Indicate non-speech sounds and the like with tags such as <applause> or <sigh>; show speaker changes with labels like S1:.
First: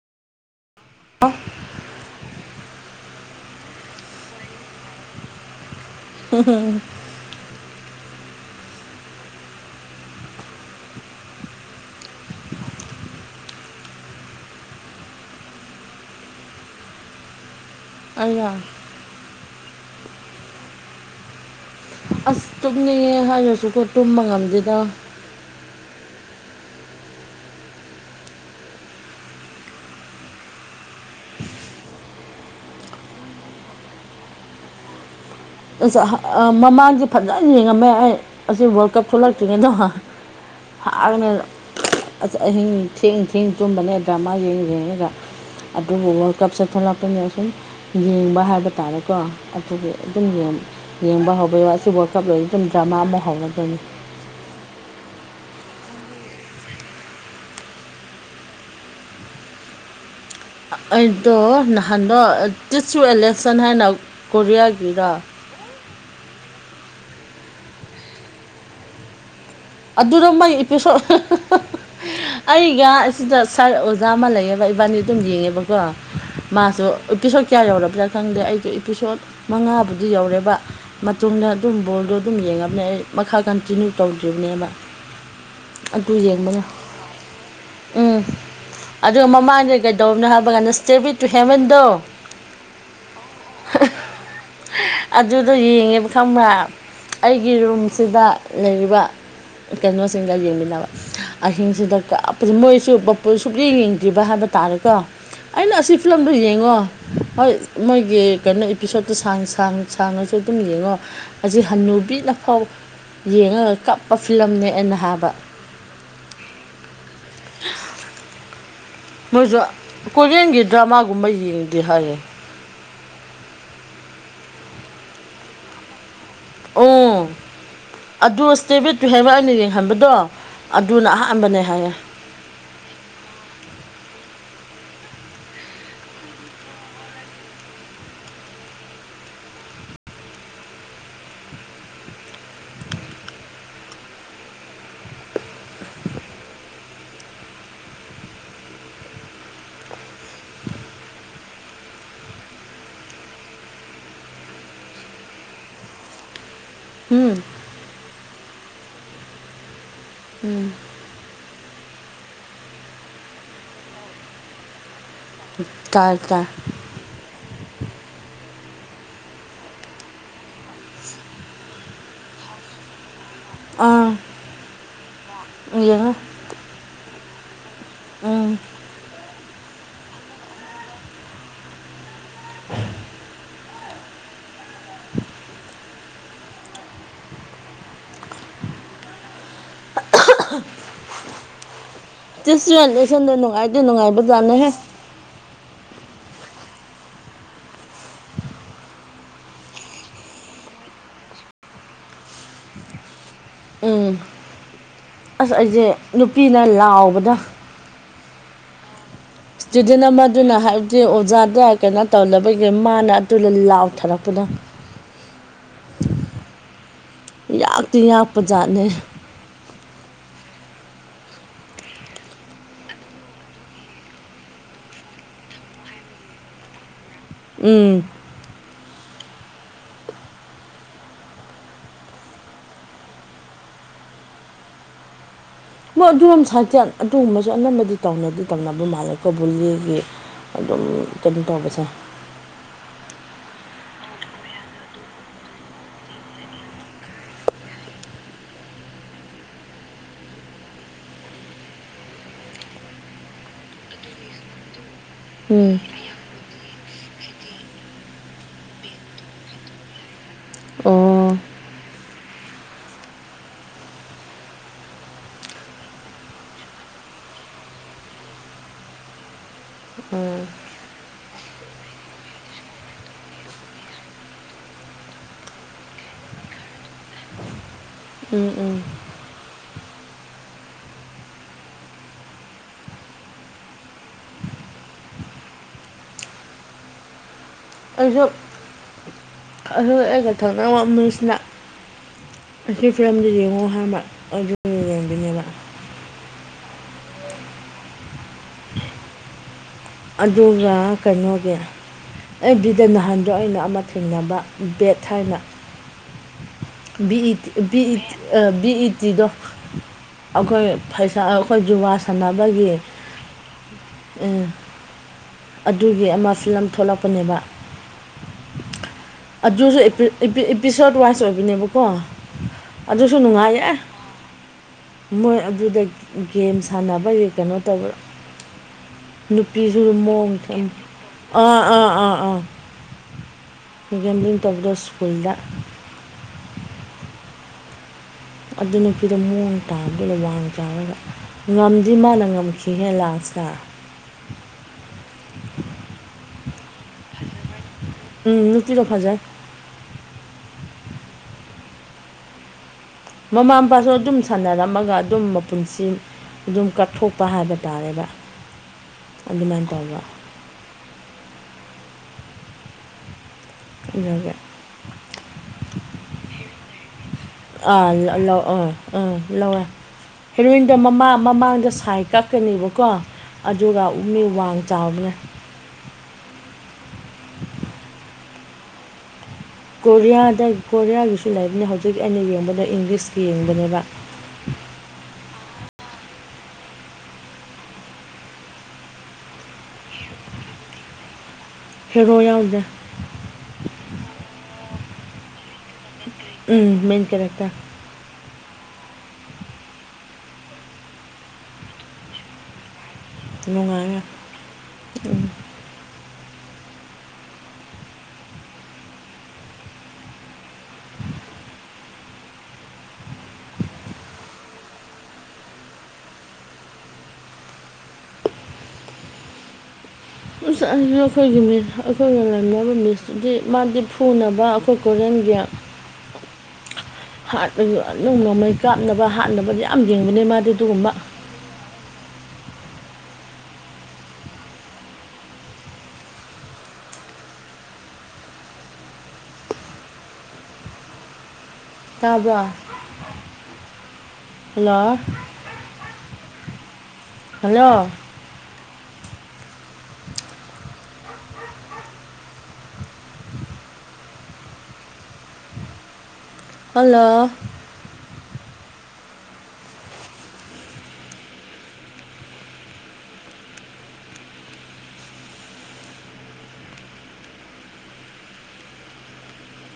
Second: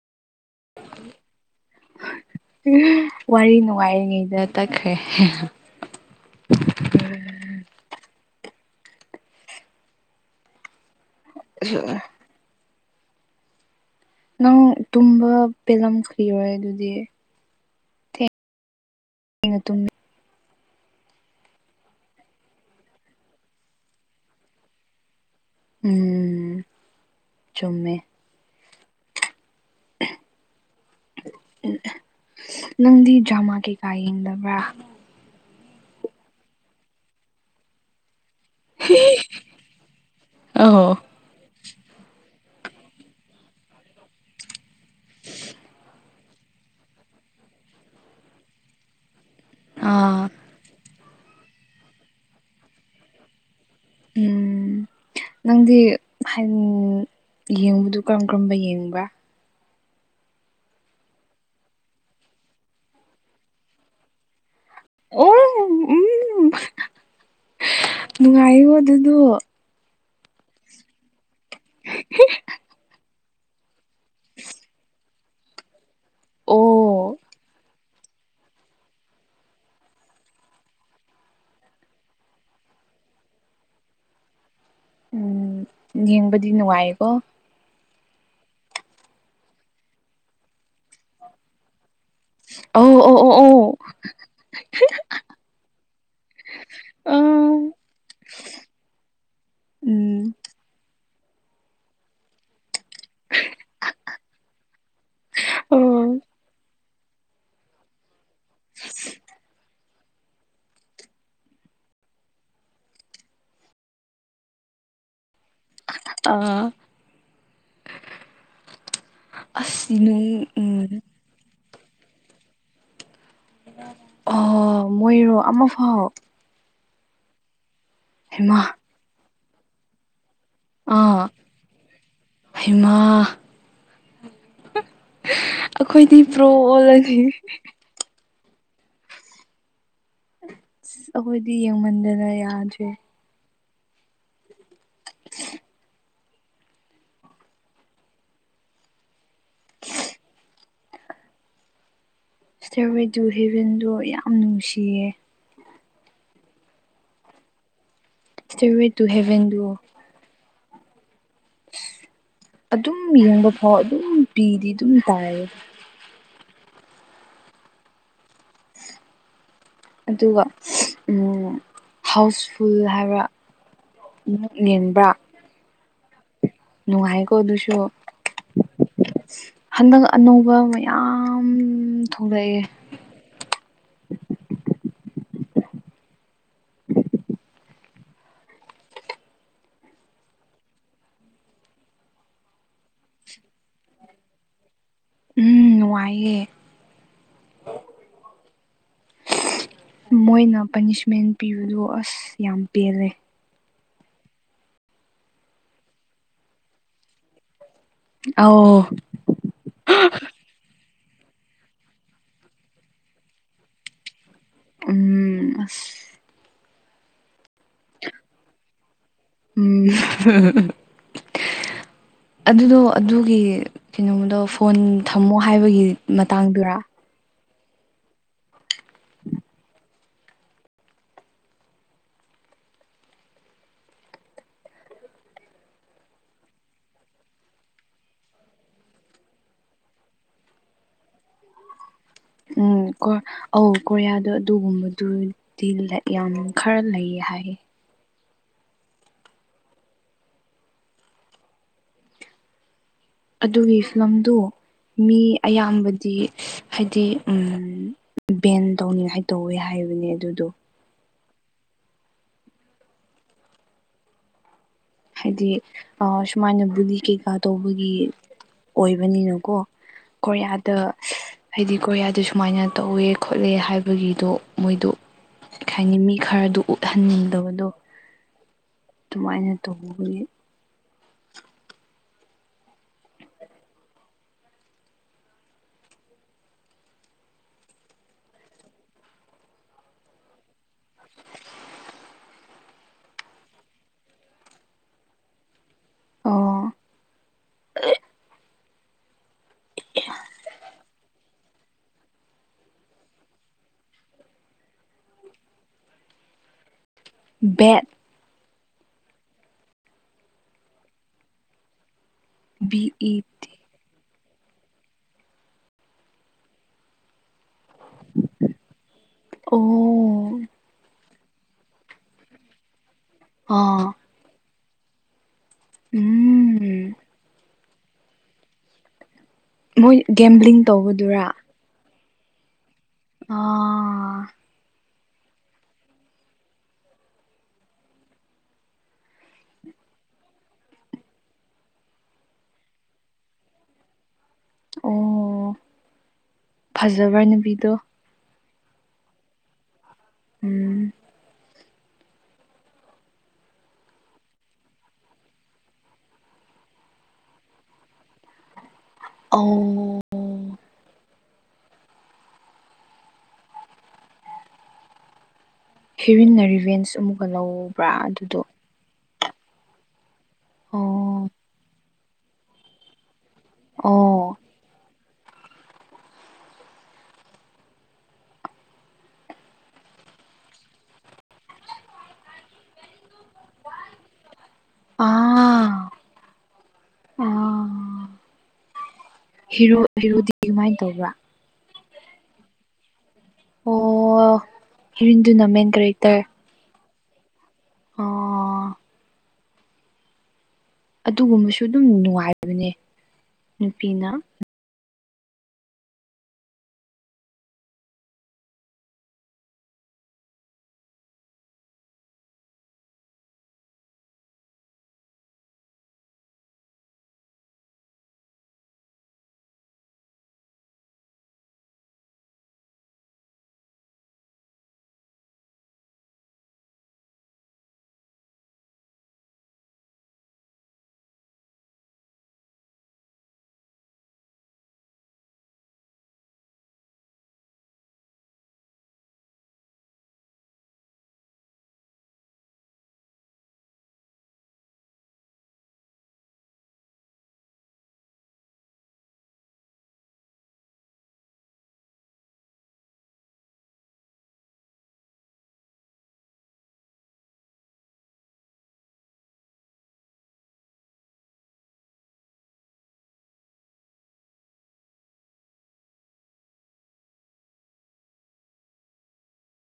S1: <unintelligible> ꯋꯥꯔꯤ ꯅꯨꯡꯉꯥꯏꯔꯤꯉꯩꯗ ꯇꯠꯈ꯭ꯔꯦ
S2: <unintelligible>
S1: <unintelligible> ꯅꯪ ꯇꯨꯝꯕ ꯄꯦꯜꯂꯝ ꯈꯤꯔꯣꯏ ꯑꯗꯨꯗꯤ
S2: ꯑꯩꯔꯥ
S1: ꯑꯩꯅ ꯇꯨꯝ
S2: ꯑꯁ ꯇꯨꯝꯅꯤꯡꯉꯦ ꯍꯥꯏꯔꯁꯨꯀꯣ ꯇꯨꯝꯕ ꯉꯝꯗꯦꯗ
S1: ꯎꯝ ꯆꯨꯝꯃꯦ ꯅꯪꯗꯤ ꯗ꯭ꯔꯃꯥ ꯀꯩꯀꯥ ꯌꯦꯡꯗꯕ꯭ꯔꯥ
S2: ꯑꯁ ꯑꯍꯥ ꯑꯥ ꯃꯃꯥꯡꯗꯤ ꯐꯖꯟ ꯌꯦꯡꯉꯝꯃꯦ ꯑꯩ ꯑꯁꯤ ꯋꯥꯜ ꯀꯞ ꯊꯣꯛꯂꯛꯇ꯭ꯔꯤꯉꯩꯗꯣ <unintelligible>
S1: ꯑꯣ
S2: ꯑꯁ <unintelligible> ꯑꯍꯤꯡ ꯊꯦꯡ ꯊꯦꯡ ꯇꯨꯝꯕꯅꯦ ꯗ꯭ꯔꯃꯥ ꯌꯦꯡ ꯌꯦꯡꯔꯒ ꯑꯗꯨꯕꯨ ꯋꯥꯔꯜ ꯀꯞꯁꯦ ꯊꯣꯛꯂꯛꯄꯅꯤ ꯑꯁꯨꯝ ꯌꯦꯡꯕ ꯍꯥꯏꯕ ꯇꯥꯔꯦꯀꯣ ꯗꯨꯒꯤ ꯑꯗꯨꯝ
S1: ꯑꯥ
S2: ꯌꯦꯡ ꯌꯦꯡꯕ ꯍꯧꯒ꯭ꯔꯦꯕ ꯑꯁꯤ ꯋꯥꯔꯜ ꯀꯞ ꯂꯣꯏ ꯃꯇꯨꯡ ꯗ꯭ꯔꯃꯥ ꯑꯃꯨꯛ ꯍꯧꯔꯛꯇꯣꯏꯅꯤ
S1: ꯎꯝ ꯅꯪꯗꯤ ꯍꯥꯏꯝ ꯌꯦꯡꯕꯗꯨ ꯀ꯭ꯔꯝ ꯀ꯭ꯔꯝꯕ ꯌꯦꯡꯕ꯭ꯔꯥ
S2: ꯑꯩꯗꯣ ꯅꯍꯥꯟꯗꯣ ꯇꯤꯠꯁ ꯌꯨ ꯑꯦ ꯂꯦꯁꯟ ꯍꯥꯏꯅ ꯀꯣꯔꯤꯌꯥꯒꯤꯔ
S1: ꯑꯣ ꯎꯝ <unintelligible> ꯅꯨꯡꯉꯥꯏꯌꯦꯒꯣ ꯑꯗꯨꯗꯨ
S2: ꯑꯗꯨꯔꯣ ꯃꯩ ꯏꯄꯤꯁꯣꯠ <unintelligible> ꯑꯩꯒ ꯑꯁꯤꯗ ꯁ꯭ꯔꯥ ꯑꯣꯖ ꯑꯣꯖꯥ ꯑꯃꯥ ꯂꯩꯌꯦꯕ ꯏꯕꯥꯅꯤ ꯑꯗꯨꯝ ꯌꯦꯡꯉꯦꯕꯀꯣ ꯃꯥꯁꯨ
S1: ꯑꯣ
S2: ꯏꯄꯤꯁꯣꯠ ꯀꯌꯥ ꯌꯧꯔꯕ꯭ꯔꯖꯥꯠ ꯈꯪꯗꯦ ꯑꯩꯗꯤ ꯏꯄꯤꯁꯣꯠ ꯃꯉꯥꯕꯨꯗꯤ ꯌꯧꯔꯦꯕ ꯃꯇꯨꯡꯗ ꯑꯗꯨꯝ ꯕꯣꯜꯗꯣ ꯑꯗꯨꯝ ꯌꯦꯡꯉꯝꯅꯦ ꯑꯩ ꯃꯈꯥ ꯀꯟꯇꯤꯅ꯭ꯌꯨ ꯇꯧꯗ꯭ꯔꯤꯕꯅꯦꯕ
S1: ꯎꯝ
S2: ꯑꯗꯨ
S1: ꯌꯦꯡꯕꯗꯤ
S2: ꯌꯦꯡꯕꯅꯦ
S1: ꯅꯨꯡꯉꯥꯏꯌꯦꯀꯣ
S2: ꯎꯝ ꯑꯗꯨꯒ ꯃꯃꯥꯡꯗ ꯀꯩꯗꯧꯕꯅꯣ ꯍꯥꯏꯕ ꯀꯥꯟꯗ ꯏꯁ꯭ꯇꯦꯋꯦ ꯇꯨ ꯍꯦꯕꯟꯗꯣ
S1: ꯑꯣ ꯑꯣ ꯑꯣ ꯑꯣ
S2: <unintelligible> <unintelligible> ꯑꯗꯨꯗꯣ ꯌꯦꯡꯉꯦꯕ ꯈꯪꯕ꯭ꯔꯥ
S1: ꯑꯧ ꯑ
S2: ꯑꯩꯒꯤ ꯔꯨꯝꯁꯤꯗ ꯂꯩꯔꯤꯕ
S1: ꯎꯝ
S2: ꯀꯅꯣꯁꯤꯡꯒ ꯌꯦꯡꯃꯤꯟꯅꯕ ꯑꯍꯤꯡꯁꯤꯗ ꯀꯞ ꯃꯣꯏꯁꯨ <unintelligible> ꯌꯦꯡꯗ꯭ꯔꯤꯕ ꯍꯥꯏꯕ ꯇꯥꯔꯦꯀꯣ ꯑꯩꯅ ꯑꯁꯤ
S1: ꯑꯣ
S2: ꯐꯤꯂꯝꯗꯨ ꯌꯦꯡꯉꯣ ꯍꯣꯏ ꯃꯣꯏꯒꯤ ꯀꯩꯅꯣ ꯏꯄꯤꯁꯣꯠꯇꯣ ꯁꯥꯡ ꯁꯥꯡ ꯁꯥꯡꯉꯁꯨ ꯑꯗꯨꯝ ꯌꯦꯡꯉꯣ ꯑꯁꯤ ꯍꯅꯨꯕꯤꯅ ꯐꯥꯎ ꯌꯦꯡꯉꯒ ꯀꯞꯄ ꯐꯤꯂꯝꯅꯦ ꯑꯦꯟꯅ ꯍꯥꯕ
S1: ꯑꯥ
S2: ꯃꯣꯏꯖꯨ ꯀꯣꯔꯤꯌꯟꯒꯤ ꯗ꯭ꯔꯃꯥꯒꯨꯝꯕ ꯌꯦꯡꯗꯦ ꯍꯥꯏꯌꯦ
S1: ꯑꯣ ꯃꯣꯏꯔꯣ ꯑꯃ ꯐꯥꯎ
S2: ꯎ ꯑꯗꯨ
S1: ꯍꯩꯃꯥ
S2: ꯏꯁꯇꯦꯕꯤꯠꯇꯨ ꯍꯦꯕꯟ ꯑꯩꯅ ꯌꯦꯡꯍꯟꯕꯗꯣ ꯑꯗꯨꯅ
S1: ꯑꯥ
S2: ꯑꯍꯥꯟꯕꯅꯦ ꯍꯥꯏꯌꯦ
S1: ꯍꯩꯃꯥ ꯑꯈꯣꯏꯗꯤ ꯄ꯭ꯔꯣ ꯑꯣꯜꯂꯅꯤ ꯑꯁ ꯑꯩꯈꯣꯏꯗꯤ ꯌꯦꯡꯃꯟꯗꯅ ꯌꯥꯗ꯭ꯔꯦ ꯏꯁꯇ꯭ꯌꯔ ꯋꯦ ꯇꯨ ꯍꯦꯕꯟꯗꯣ ꯌꯥꯝ ꯅꯨꯡꯁꯤꯌꯦ
S2: ꯍꯨꯝ
S1: ꯁ꯭ꯇꯦꯌꯔ ꯋꯦ ꯇꯨ ꯍꯦꯕꯟꯗꯨ
S2: ꯎꯝ
S1: ꯑꯗꯨꯝ ꯌꯦꯡꯕ ꯐꯥꯎ ꯑꯗꯨꯝ ꯄꯤꯗꯤ ꯑꯗꯨꯝ ꯇꯥꯏꯌꯦ
S2: ꯇꯥꯏ ꯇꯥꯏ
S1: ꯑꯗꯨꯒ ꯎꯝ ꯍꯥꯎꯁꯐꯨꯜ ꯍꯥꯏꯕ꯭ꯔ
S2: ꯑꯥ ꯌꯦꯡꯉꯦ
S1: ꯅꯨꯡꯉꯥꯏꯀꯣ ꯑꯗꯨꯁꯨ
S2: ꯎꯝ
S1: ꯍꯟꯗꯛ ꯑꯅꯧꯕ ꯃꯌꯥꯝ ꯊꯣꯛꯂꯛꯑꯦ
S2: <unintelligible> ꯇꯤꯁ ꯏꯌꯔ ꯂꯦꯁꯟꯗꯣ ꯅꯨꯡꯉꯥꯏꯗꯤ ꯅꯨꯡꯉꯥꯏꯕꯖꯥꯠꯅꯦꯍꯦ
S1: ꯎꯝ ꯅꯨꯡꯉꯥꯏꯌꯦ ꯃꯣꯏꯅ ꯄꯅꯤꯁꯃꯦꯟ ꯄꯤꯕꯗꯣ ꯑꯁ ꯌꯥꯝ ꯄꯦꯜꯂꯦ
S2: ꯎꯝ ꯑꯁ ꯑꯩꯖꯦ ꯅꯨꯄꯤꯅ ꯂꯥꯎꯕꯗꯣ
S1: ꯑꯥꯎ
S2: ꯏꯁꯇꯨꯗꯦꯟ ꯑꯃꯗꯨꯅ ꯍꯥꯏꯕꯗꯤ ꯑꯣꯖꯥꯗ ꯀꯩꯅꯣ ꯇꯧꯅꯕꯒꯤ ꯃꯥꯅ ꯑꯗꯨꯗ ꯂꯥꯎꯊꯔꯛꯄꯗꯣ
S1: ꯎꯝ ꯑꯁ
S2: ꯌꯥꯛꯇꯤ ꯌꯥꯛꯄꯖꯥꯠꯅꯦ
S1: ꯎꯝ ꯑꯗꯨꯗꯣ ꯑꯗꯨꯒꯤ ꯀꯩꯅꯣꯃꯗꯣ ꯐꯣꯟ ꯊꯝꯃꯣ ꯍꯥꯏꯕꯒꯤ ꯃꯇꯥꯡꯗꯨꯔꯥ
S2: ꯎꯝ ꯃꯣꯏ ꯑꯗꯨꯔꯣꯝ ꯁꯥꯏꯠꯆꯦ ꯑꯗꯨꯒꯨꯝꯕꯁꯨ ꯑꯅꯝꯕꯗꯤ ꯇꯧꯅꯗꯤ ꯇꯧꯅꯕ ꯃꯥꯜꯂꯦꯀꯣ ꯕꯨꯂꯤꯒꯤ ꯑꯗꯨꯝ ꯀꯩꯅꯣ ꯇꯧꯕꯁꯦ
S1: ꯎꯝ ꯀꯣ ꯑꯧ ꯀꯣꯔꯤꯌꯥꯗꯣ ꯑꯗꯨꯒꯨꯝꯕꯗꯨꯗꯤ ꯂꯩ ꯌꯥꯝ ꯈꯔ ꯂꯩ ꯍꯥꯏꯌꯦ ꯑꯗꯨꯒꯤ ꯐꯤꯂꯝꯗꯨ ꯃꯤ
S2: ꯎꯝ
S1: ꯑꯌꯥꯝꯕꯗꯤ ꯍꯥꯏꯗꯤ ꯎꯝ ꯕꯦꯟ ꯇꯧꯅꯤꯡꯉꯥꯏ ꯇꯧꯋꯦ ꯍꯥꯏꯕꯅꯦ ꯑꯗꯨꯗꯣ
S2: ꯑꯣ
S1: ꯍꯥꯏꯗꯤ ꯑ ꯁꯨꯃꯥꯏꯅ ꯕꯨꯂꯤ ꯀꯩꯀꯥ ꯇꯧꯕꯒꯤ ꯑꯣꯏꯕꯅꯤꯅꯀꯣ ꯀꯣꯔꯤꯌꯥꯗ ꯍꯥꯏꯗꯤ ꯀꯣꯔꯤꯌꯥꯗ ꯁꯨꯃꯥꯏꯅ ꯇꯧꯋꯦ ꯈꯣꯠꯂꯦ ꯍꯥꯏꯕꯒꯤꯗꯣ ꯃꯣꯏꯗꯣ ꯀꯩ ꯍꯥꯏꯅꯤ ꯃꯤ ꯈꯔꯗꯨ ꯎꯠꯍꯟꯅꯤꯡꯗꯕꯗꯣ
S2: ꯎꯝ ꯎꯝ
S1: ꯗꯨꯃꯥꯏꯅ ꯇꯧꯕꯒꯤ
S2: ꯑꯩꯖꯨ <unintelligible> ꯑꯩꯒ ꯊꯪꯅꯕ ꯃꯤꯁꯤꯅ ꯑꯁꯤ ꯐꯤꯂꯝꯖꯦ ꯌꯦꯡꯉꯣ ꯍꯥꯏꯕ ꯑꯗꯨ ꯌꯦꯡꯕꯅꯦꯕ
S1: ꯑꯣ <unintelligible>
S2: ꯑꯗꯨꯒ ꯀꯩꯅꯣꯒꯤ ꯑꯦꯐ ꯕꯤꯗ ꯅꯍꯥꯟꯗꯣ ꯑꯩꯅ ꯑꯃ ꯊꯦꯡꯅꯕ ꯕꯦꯠ ꯍꯥꯏꯅ꯫ ꯕꯤ ꯏ ꯇꯤ ꯕꯤ
S1: ꯕꯦꯠ
S2: ꯏ ꯇꯤ ꯑ ꯕꯤ ꯏ ꯇꯤꯗꯣ ꯑꯈꯣꯏ ꯐꯩꯁꯥ ꯑꯩꯈꯣꯏ ꯖꯨꯋꯥ ꯁꯥꯟꯅꯕꯒꯤ
S1: ꯕꯤ ꯏ ꯇꯤ
S2: ꯎꯝ ꯑꯗꯨꯒꯤ ꯑꯃ ꯐꯤꯂꯝ ꯊꯣꯛꯂꯛꯄꯅꯦꯕ꯫ ꯑꯗꯨꯁꯨ ꯑꯦꯄꯤ
S1: ꯑꯣ
S2: ꯑꯦꯄꯤ ꯑꯦꯄꯤꯁꯣꯠ ꯋꯥꯏꯁ ꯑꯣꯏꯕꯅꯦꯕꯀꯣ꯫ ꯑꯗꯨꯁꯨ ꯅꯨꯡꯉꯥꯏꯑꯦ
S1: ꯑꯥ
S2: ꯃꯣꯏ ꯑꯗꯨꯗ ꯒꯦꯝ
S1: ꯎꯝ
S2: ꯁꯥꯟꯅꯕꯒꯤ ꯀꯩꯅꯣ ꯇꯧꯕ꯭ꯔ ꯅꯨꯄꯤꯁꯨ
S1: ꯃꯣꯏ
S2: ꯃꯣ
S1: ꯒꯦꯝꯕ꯭ꯂꯤꯡ ꯇꯧꯕꯗꯨꯔꯥ
S2: <unintelligible> ꯑꯥ ꯑꯥ ꯑꯥ ꯑꯥ
S1: ꯑ
S2: ꯒꯦꯝꯕ꯭ꯂꯤꯡ ꯇꯧꯕꯗꯣ ꯁ꯭ꯀꯨꯜꯗ ꯑꯗꯨ ꯅꯨꯄꯤꯗꯣ ꯃꯑꯣꯡ ꯇꯥꯕꯅꯤꯅꯦ ꯋꯥꯡ ꯆꯥꯎꯔꯒ꯫ ꯉꯝꯗꯤ ꯃꯥꯅ ꯉꯝꯈꯤꯍꯦ ꯂꯥꯁꯇ꯫
S1: ꯑꯣ ꯐꯖꯕ꯭ꯔꯥ ꯅꯨꯄꯤꯗꯣ?
S2: ꯎꯝ ꯅꯨꯨꯄꯤꯗꯣ ꯐꯖꯩ꯫
S1: ꯎꯝ
S2: ꯃꯃꯥ ꯃꯄꯥꯁꯨ ꯑꯗꯨꯝ ꯁꯥꯟꯅꯔꯝꯃꯒ ꯑꯗꯨꯝ ꯃꯄꯨꯟꯁꯤ ꯑꯗꯨꯝ ꯀꯠꯊꯣꯛꯄ ꯍꯥꯏꯕ ꯇꯥꯔꯦꯕ ꯑꯗꯨꯃꯥꯏꯅ ꯇꯧꯕ꯫
S1: ꯑꯧ
S2: ꯏꯟꯅꯒꯦ
S1: ꯍꯤꯔꯨꯏꯟꯅ ꯔꯤꯚꯦꯟꯁ ꯑꯃꯨꯛꯀ ꯂꯧꯕ꯭ꯔꯥ ꯑꯗꯨꯗꯣ?
S2: ꯑ ꯂꯧꯋꯦ꯫ ꯍꯦꯔꯣꯏꯟꯗꯣ ꯃꯃꯥꯡ
S1: ꯑꯣ
S2: ꯃꯃꯥꯡꯗ ꯁꯥꯏ ꯀꯛꯀꯅꯤꯕꯀꯣ꯫ ꯑꯗꯨꯒ ꯃꯤ
S1: ꯑꯣ
S2: ꯋꯥꯡ ꯆꯥꯎꯕꯅꯦ꯫ ꯀꯣꯔꯤꯌꯥꯗ ꯀꯣꯔꯤꯌꯥꯒꯤꯁꯨ ꯂꯩꯕꯅꯤ ꯍꯧꯖꯤꯛ ꯑꯩꯅ ꯌꯦꯡꯕꯗ ꯏꯪꯂꯤꯁꯀꯤ ꯌꯦꯡꯕꯅꯦꯕ꯫
S1: ꯑꯥ ꯑ ꯑ ꯍꯤꯔꯣ ꯍꯤꯔꯣꯗꯤ ꯀꯃꯥꯏ ꯇꯧꯕ꯭ꯔꯥ?
S2: ꯍꯦꯔꯣ ꯌꯥꯎꯗꯦ꯫
S1: ꯑꯣ ꯍꯦꯔꯣꯏꯟꯗꯨꯨꯅ ꯃꯦꯟ ꯀꯦꯔꯦꯛꯇꯔ꯫
S2: ꯎꯝ ꯃꯦꯟ ꯀꯦꯔꯦꯛꯇꯔ꯫
S1: ꯑꯣ ꯑꯗꯨꯒꯨꯝꯕꯁꯨ ꯑꯗꯨꯝ ꯅꯨꯡꯉꯥꯏꯕꯅꯦ꯫
S2: ꯅꯨꯡꯉꯥꯏꯑꯦ
S1: ꯅꯨꯄꯤꯅ
S2: <unintelligible> <unintelligible> ꯑꯩꯈꯣꯏꯒꯤ ꯃꯤꯁ ꯑꯩꯈꯣꯏꯒ ꯂꯩꯃꯤꯟꯅꯕ ꯃꯤꯁꯇꯨꯗꯤ ꯃꯥꯗꯤ ꯐꯨꯅꯕ ꯑꯩꯈꯣꯏ ꯀꯣꯔꯤꯌꯟꯒꯤ <inaudible> ꯍꯥꯠꯄꯖꯨ ꯑꯗꯨꯝ ꯅꯣꯡꯃꯩ ꯀꯥꯞꯅꯕ ꯍꯥꯠꯅꯕꯗꯤ ꯌꯥꯝ ꯌꯦꯡꯕꯅꯦ ꯃꯥꯗꯤ ꯑꯗꯨꯒꯨꯝꯕ ꯇꯥꯕ꯭ꯔꯥ? Hello hello hello